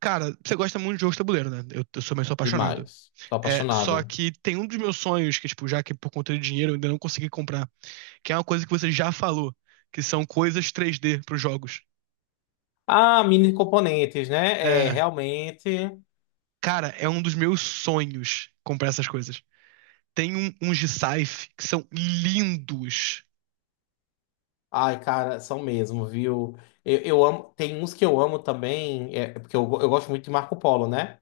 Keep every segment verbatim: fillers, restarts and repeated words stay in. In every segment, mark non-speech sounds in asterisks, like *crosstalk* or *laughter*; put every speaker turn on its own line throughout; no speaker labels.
Cara, você gosta muito de jogos de tabuleiro, né? Eu, eu sou meio apaixonado.
Demais. Tô
É, só
apaixonado.
que tem um dos meus sonhos, que, tipo, já que por conta de dinheiro eu ainda não consegui comprar, que é uma coisa que você já falou, que são coisas três D pros jogos.
Ah, mini componentes, né? É,
É,
realmente.
cara, é um dos meus sonhos comprar essas coisas. Tem um, uns de sci que são lindos.
Ai, cara, são mesmo, viu? Eu, eu amo. Tem uns que eu amo também, é, porque eu, eu gosto muito de Marco Polo, né?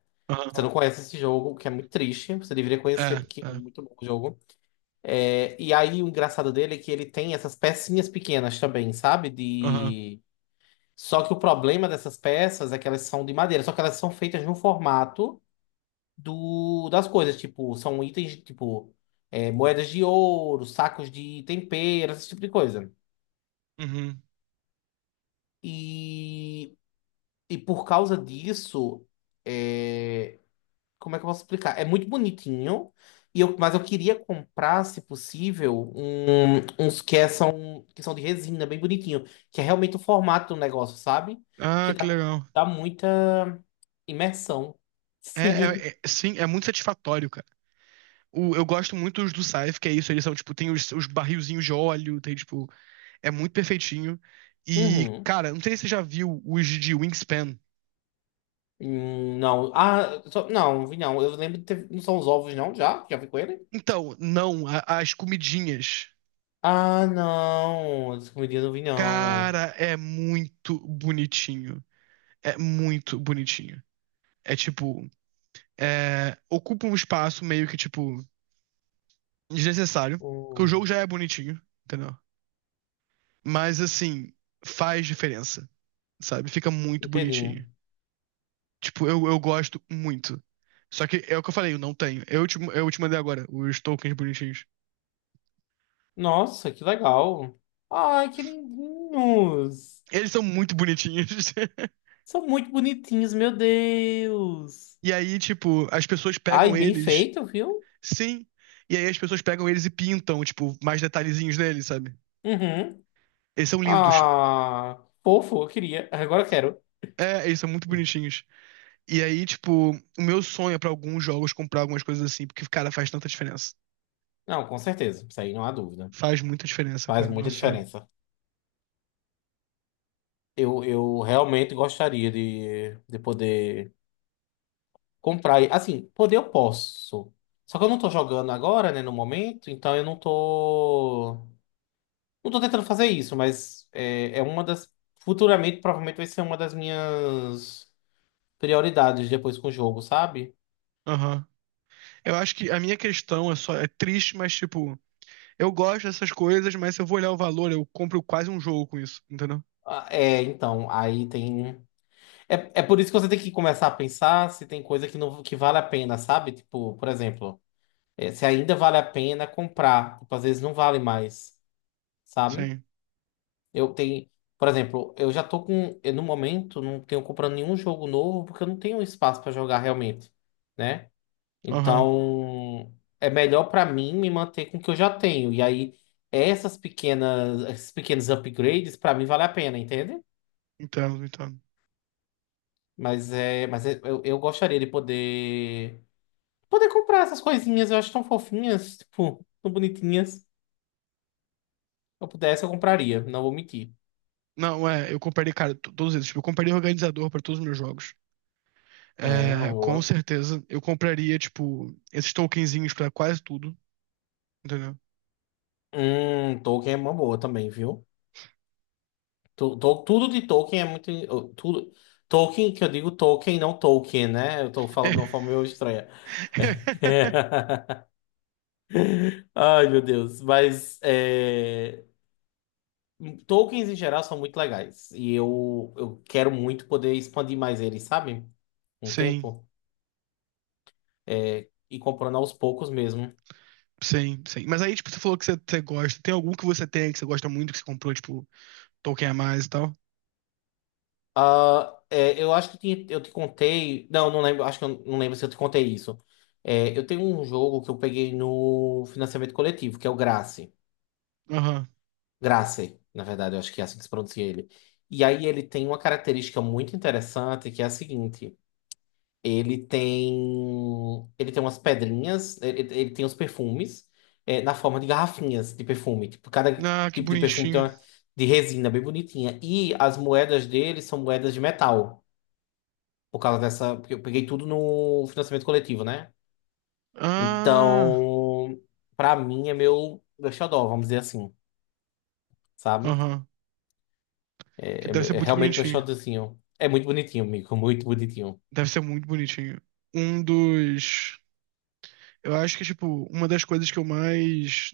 Você
Aham.
não conhece esse jogo, o que é muito triste. Você deveria conhecer,
É,
porque
é.
é muito bom o jogo. É, e aí, o engraçado dele é que ele tem essas pecinhas pequenas também, sabe?
Aham.
De... Só que o problema dessas peças é que elas são de madeira, só que elas são feitas num formato do, das coisas, tipo, são itens, tipo, é, moedas de ouro, sacos de tempero, esse tipo de coisa.
Uhum.
E, e por causa disso, é, como é que eu posso explicar? É muito bonitinho, e eu, mas eu queria comprar, se possível, um- uns que é- são, que são de resina, bem bonitinho, que é realmente o formato do negócio, sabe? Porque
Ah, que
dá,
legal.
dá muita imersão. *laughs*
É, é,
Sim.
é- sim, é muito satisfatório, cara. O- eu gosto muito dos do Scythe, que é isso, eles são, tipo, tem os, os barrilzinhos de óleo, tem, tipo, é muito perfeitinho. E,
Uhum.
cara, não sei se você já viu os de Wingspan.
Hum, Não. Ah, só- não, vi não. Eu lembro de ter... Não são os ovos, não? Já? Já vi com ele?
Então, não, a- as comidinhas.
Ah, não. Essa comidinha eu não vi, não.
Cara, é muito bonitinho. É muito bonitinho. É tipo, é, ocupa um espaço meio que, tipo, desnecessário. Porque o
Hum,
jogo já é bonitinho, entendeu? Mas, assim, faz diferença, sabe? Fica muito
inteirinho.
bonitinho. Tipo, eu, eu gosto muito. Só que é o que eu falei, eu não tenho. Eu te, eu te mandei agora os tokens bonitinhos.
Nossa, que legal. Ai, que lindinhos.
Eles são muito bonitinhos. *laughs*
São muito bonitinhos, meu Deus.
E aí, tipo, as pessoas
Ai,
pegam
bem
eles.
feito, viu?
Sim. E aí as pessoas pegam eles e pintam, tipo, mais detalhezinhos neles, sabe?
Uhum.
Eles são lindos.
Ah, fofo, eu queria. Agora eu quero.
É, eles são muito bonitinhos. E aí, tipo, o meu sonho é pra alguns jogos comprar algumas coisas assim, porque, cara, faz tanta diferença.
Não, com certeza. Isso aí não há dúvida.
Faz muita diferença,
Faz
cara.
muita
Nossa Senhora.
diferença. Eu, eu realmente gostaria de, de poder comprar. e- Assim, poder eu posso. Só que eu não tô jogando agora, né, no momento, então eu não tô. Não tô tentando fazer isso, mas é, é uma das. Futuramente, provavelmente vai ser uma das minhas prioridades depois com o jogo, sabe?
Aham. Eu acho que a minha questão é só, é triste, mas, tipo, eu gosto dessas coisas, mas se eu vou olhar o valor, eu compro quase um jogo com isso, entendeu?
Ah, É, então, aí tem. É, é por isso que você tem que começar a pensar se tem coisa que, não, que vale a pena, sabe? Tipo, por exemplo, é, se ainda vale a pena comprar. Tipo, às vezes não vale mais, sabe?
Sim.
Eu tenho, por exemplo, eu já tô com, eu, no momento não tenho comprando nenhum jogo novo porque eu não tenho espaço para jogar realmente, né?
Aham.
Então, é melhor para mim me manter com o que eu já tenho. E aí essas pequenas, esses pequenos upgrades para mim vale a pena, entende?
Então, então.
Mas é, mas é- eu, eu gostaria de poder poder comprar essas coisinhas, eu acho tão fofinhas, tipo, tão bonitinhas. Se eu pudesse, eu compraria, não vou mentir.
Não, é, eu compraria, cara, to- todos eles. Tipo, eu compraria organizador pra todos os meus jogos.
É, uma
É, com
boa.
certeza. Eu compraria, tipo, esses tokenzinhos pra quase tudo, entendeu?
Hum, Tolkien é uma boa também, viu? Tu- to- Tudo de Tolkien é muito. Tudo, Tolkien, que eu digo Tolkien, não Tolkien, né? Eu tô falando de uma forma
*laughs*
meio estranha.
É.
*laughs* Ai, meu Deus. Mas é, Tolkiens em geral são muito legais. E eu, eu quero muito poder expandir mais eles, sabe? Um
Sim,
tempo. É, e comprando aos poucos mesmo.
sim, sim. Mas aí, tipo, você falou que você, você gosta. Tem algum que você tem, que você gosta muito, que você comprou, tipo, token a mais e tal?
Ah, é, eu acho que eu te, eu te contei. Não, não lembro. Acho que eu não lembro se eu te contei isso. É, eu tenho um jogo que eu peguei no financiamento coletivo, que é o Grace.
Aham.
Gracie, na verdade, eu acho que é assim que se pronuncia ele. E aí ele tem uma característica muito interessante que é a seguinte: ele tem ele tem umas pedrinhas, ele, ele tem os perfumes é, na forma de garrafinhas de perfume. Tipo, cada
Ah, que
tipo de perfume tem
bonitinho.
uma de resina bem bonitinha. E as moedas dele são moedas de metal, por causa dessa. Porque eu peguei tudo no financiamento coletivo, né?
Ah,
Então, pra mim é meu, meu xodó, vamos dizer assim, sabe?
aham. Que
É,
deve ser
é- é
muito
realmente meu
bonitinho.
xodózinho. É muito bonitinho, amigo, muito bonitinho.
Deve ser muito bonitinho. Um dos. Eu acho que, tipo, uma das coisas que eu mais.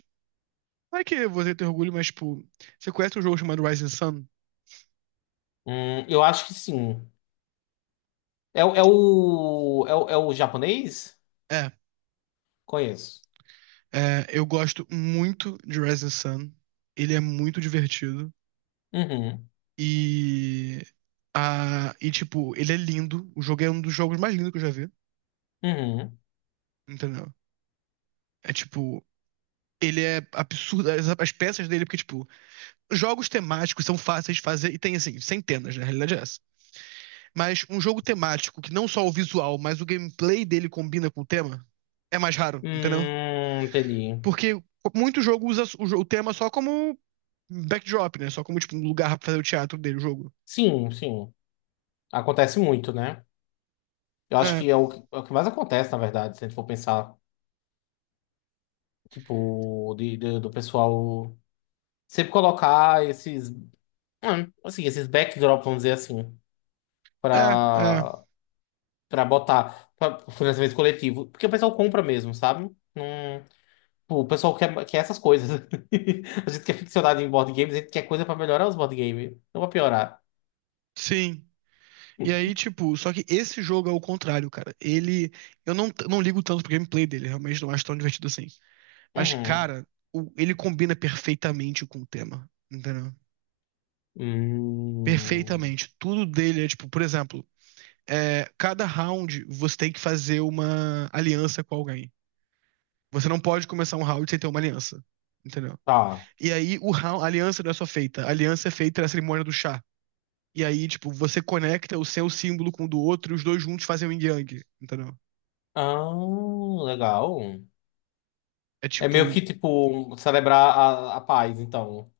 Não é que você tem orgulho, mas, tipo, você conhece um jogo chamado Rising Sun?
Hum, eu acho que sim. É, o- é o é o, é o japonês?
É.
Conheço.
É, eu gosto muito de Rising Sun. Ele é muito divertido.
Uhum,
E. A, e, tipo, ele é lindo. O jogo é um dos jogos mais lindos que eu já vi.
uhum.
Entendeu? É tipo. Ele é absurdo. As, as peças dele, porque, tipo, jogos temáticos são fáceis de fazer. E tem, assim, centenas, na realidade é essa. Mas um jogo temático que não só o visual, mas o gameplay dele combina com o tema, é mais raro, entendeu?
Hum, entendi.
Porque muito jogo usa o, jo- o tema só como backdrop, né? Só como, tipo, um lugar pra fazer o teatro dele, o jogo.
Sim, sim. Acontece muito, né? Eu acho
É,
que é o, que é o que mais acontece, na verdade, se a gente for pensar, tipo, de, de- do pessoal sempre colocar esses, hum, assim, esses backdrops, vamos dizer assim,
é, é,
pra. Pra botar pra financiamento coletivo. Porque o pessoal compra mesmo, sabe? Não- pô, o pessoal quer, quer essas coisas. *laughs* A gente que é ficcionado em board games, a gente quer coisa pra melhorar os board games. Não pra piorar.
sim. E aí, tipo, só que esse jogo é o contrário, cara. Ele. Eu não, não ligo tanto pro gameplay dele, realmente não acho tão divertido assim. Mas,
Uhum.
cara, o- ele combina perfeitamente com o tema, entendeu?
Hum,
Perfeitamente. Tudo dele é, tipo, por exemplo, é, cada round você tem que fazer uma aliança com alguém. Você não pode começar um round sem ter uma aliança, entendeu?
tá.
E aí o round, a aliança não é só feita, a aliança é feita na cerimônia do chá. E aí, tipo, você conecta o seu símbolo com o do outro e os dois juntos fazem o yin yang, entendeu?
Ah, legal.
É
É meio
tipo,
que, tipo, celebrar a, a paz, então,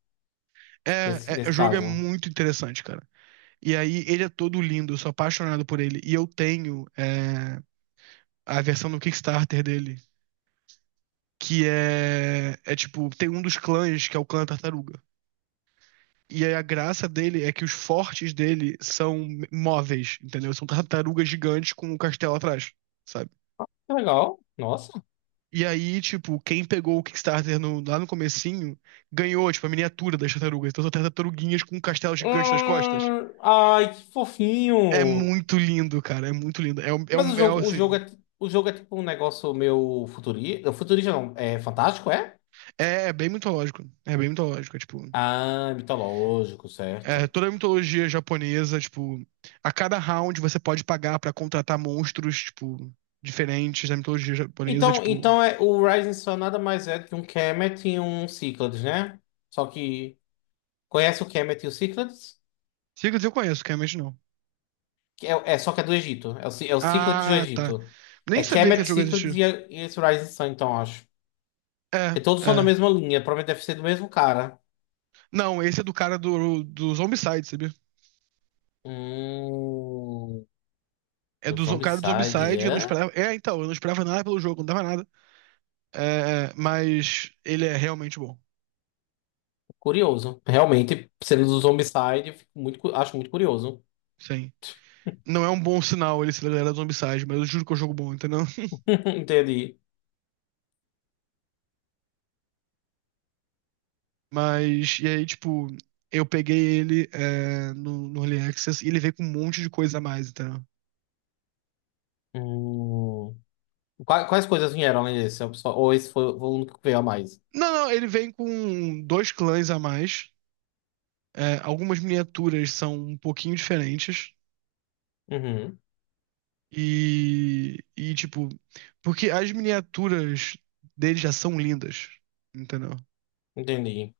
é,
nesse,
é, o
nesse
jogo é
caso.
muito interessante, cara. E aí ele é todo lindo, eu sou apaixonado por ele. E eu tenho é, a versão do Kickstarter dele, que é, é tipo, tem um dos clãs que é o clã tartaruga. E aí a graça dele é que os fortes dele são móveis, entendeu? São tartarugas gigantes com um castelo atrás, sabe?
Que legal. Nossa.
E aí, tipo, quem pegou o Kickstarter no- lá no comecinho ganhou, tipo, a miniatura das tartarugas. Então são tartaruguinhas com um castelo gigante nas costas.
Hum, ai, que
É
fofinho.
muito lindo, cara. É muito lindo. É um, é
Mas o
um, é, um,
jogo, o jogo
assim,
é, ti- o jogo é tipo um negócio meio futurista. Futurista não, é fantástico, é?
é é bem mitológico. É bem mitológico, é, tipo.
Ah, mitológico,
É,
certo.
toda a mitologia japonesa, tipo, a cada round você pode pagar pra contratar monstros, tipo, diferentes da mitologia japonesa,
Então,
tipo.
então é, o Rising Sun nada mais é do que um Kemet e um Cyclades, né? Só que. Conhece o Kemet e o Cyclades?
Secrets eu conheço, que realmente não.
Que É, é, só que é do Egito. É o, Cy- é o Cyclades do
Ah, tá.
Egito. É
Nem sabia que
Kemet,
esse jogo
Cyclades
existia.
e, é- e esse Rising Sun, então, acho.
É,
Porque todos são da
é.
mesma linha. Provavelmente deve ser do mesmo cara.
Não, esse é do cara do, do Zombicide, sabia?
Hum.
É
O
do zo- cara do Zombicide, eu não
Zombicide.
esperava. É, então, eu não esperava nada pelo jogo, não dava nada. É, mas ele é realmente bom.
Curioso. Realmente, sendo do Zombicide, eu fico muito, cu- acho muito curioso.
Sim. Não é um bom sinal ele ser da galera do Zombicide, mas eu juro que é um jogo bom, entendeu? *laughs*
*laughs* Entendi.
Mas, e aí, tipo, eu peguei ele é, no, no Early Access e ele veio com um monte de coisa a mais, entendeu?
Hum. Qua- Quais coisas vieram além desse? Eu só- Ou esse foi o único que veio a mais?
Não, não, ele vem com dois clãs a mais. É, algumas miniaturas são um pouquinho diferentes.
Uhum.
E, e, tipo, porque as miniaturas dele já são lindas, entendeu?
Entendi.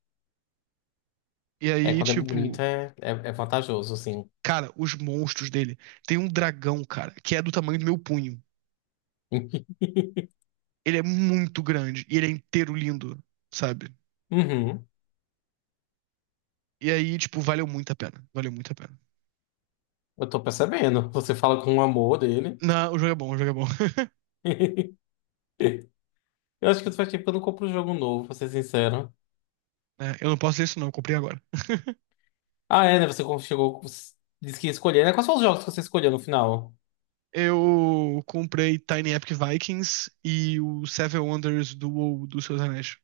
E
É,
aí,
quando é
tipo,
bonito é, é, é vantajoso, assim.
cara, os monstros dele. Tem um dragão, cara, que é do tamanho do meu punho.
*laughs*
Ele é muito grande e ele é inteiro lindo, sabe?
Uhum.
E aí, tipo, valeu muito a pena. Valeu muito a pena.
Eu tô percebendo. Você fala com o amor dele.
Não, o jogo é bom, o jogo é bom. *laughs*
*laughs* Eu acho que faz tempo que eu não compro um jogo novo, pra ser sincero.
É, eu não posso dizer isso, não, eu comprei agora.
Ah, é, né? Você chegou, disse que ia escolher, né? Quais são os jogos que você escolheu no final?
Eu comprei Tiny Epic Vikings e o Seven Wonders do, WoW, do Seus Anéis.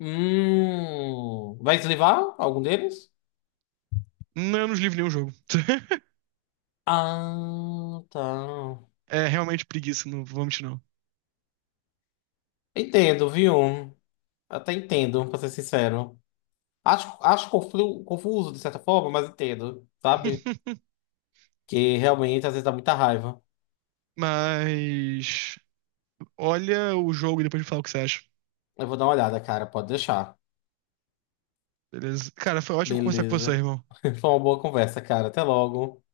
Hum, vai deslivar algum deles?
Não, eu não livro nenhum jogo. *laughs*
Ah, tá.
É realmente preguiça, não vou mentir não.
Entendo, viu? Até entendo, pra ser sincero. Acho, acho conflu- confuso, de certa forma, mas entendo, sabe?
*laughs*
Que realmente às vezes dá muita raiva.
Mas olha o jogo e depois me fala o que você acha.
Eu vou dar uma olhada, cara, pode deixar.
Beleza? Cara, foi ótimo conversar com você,
Beleza.
irmão.
*laughs* Foi uma boa conversa, cara. Até logo.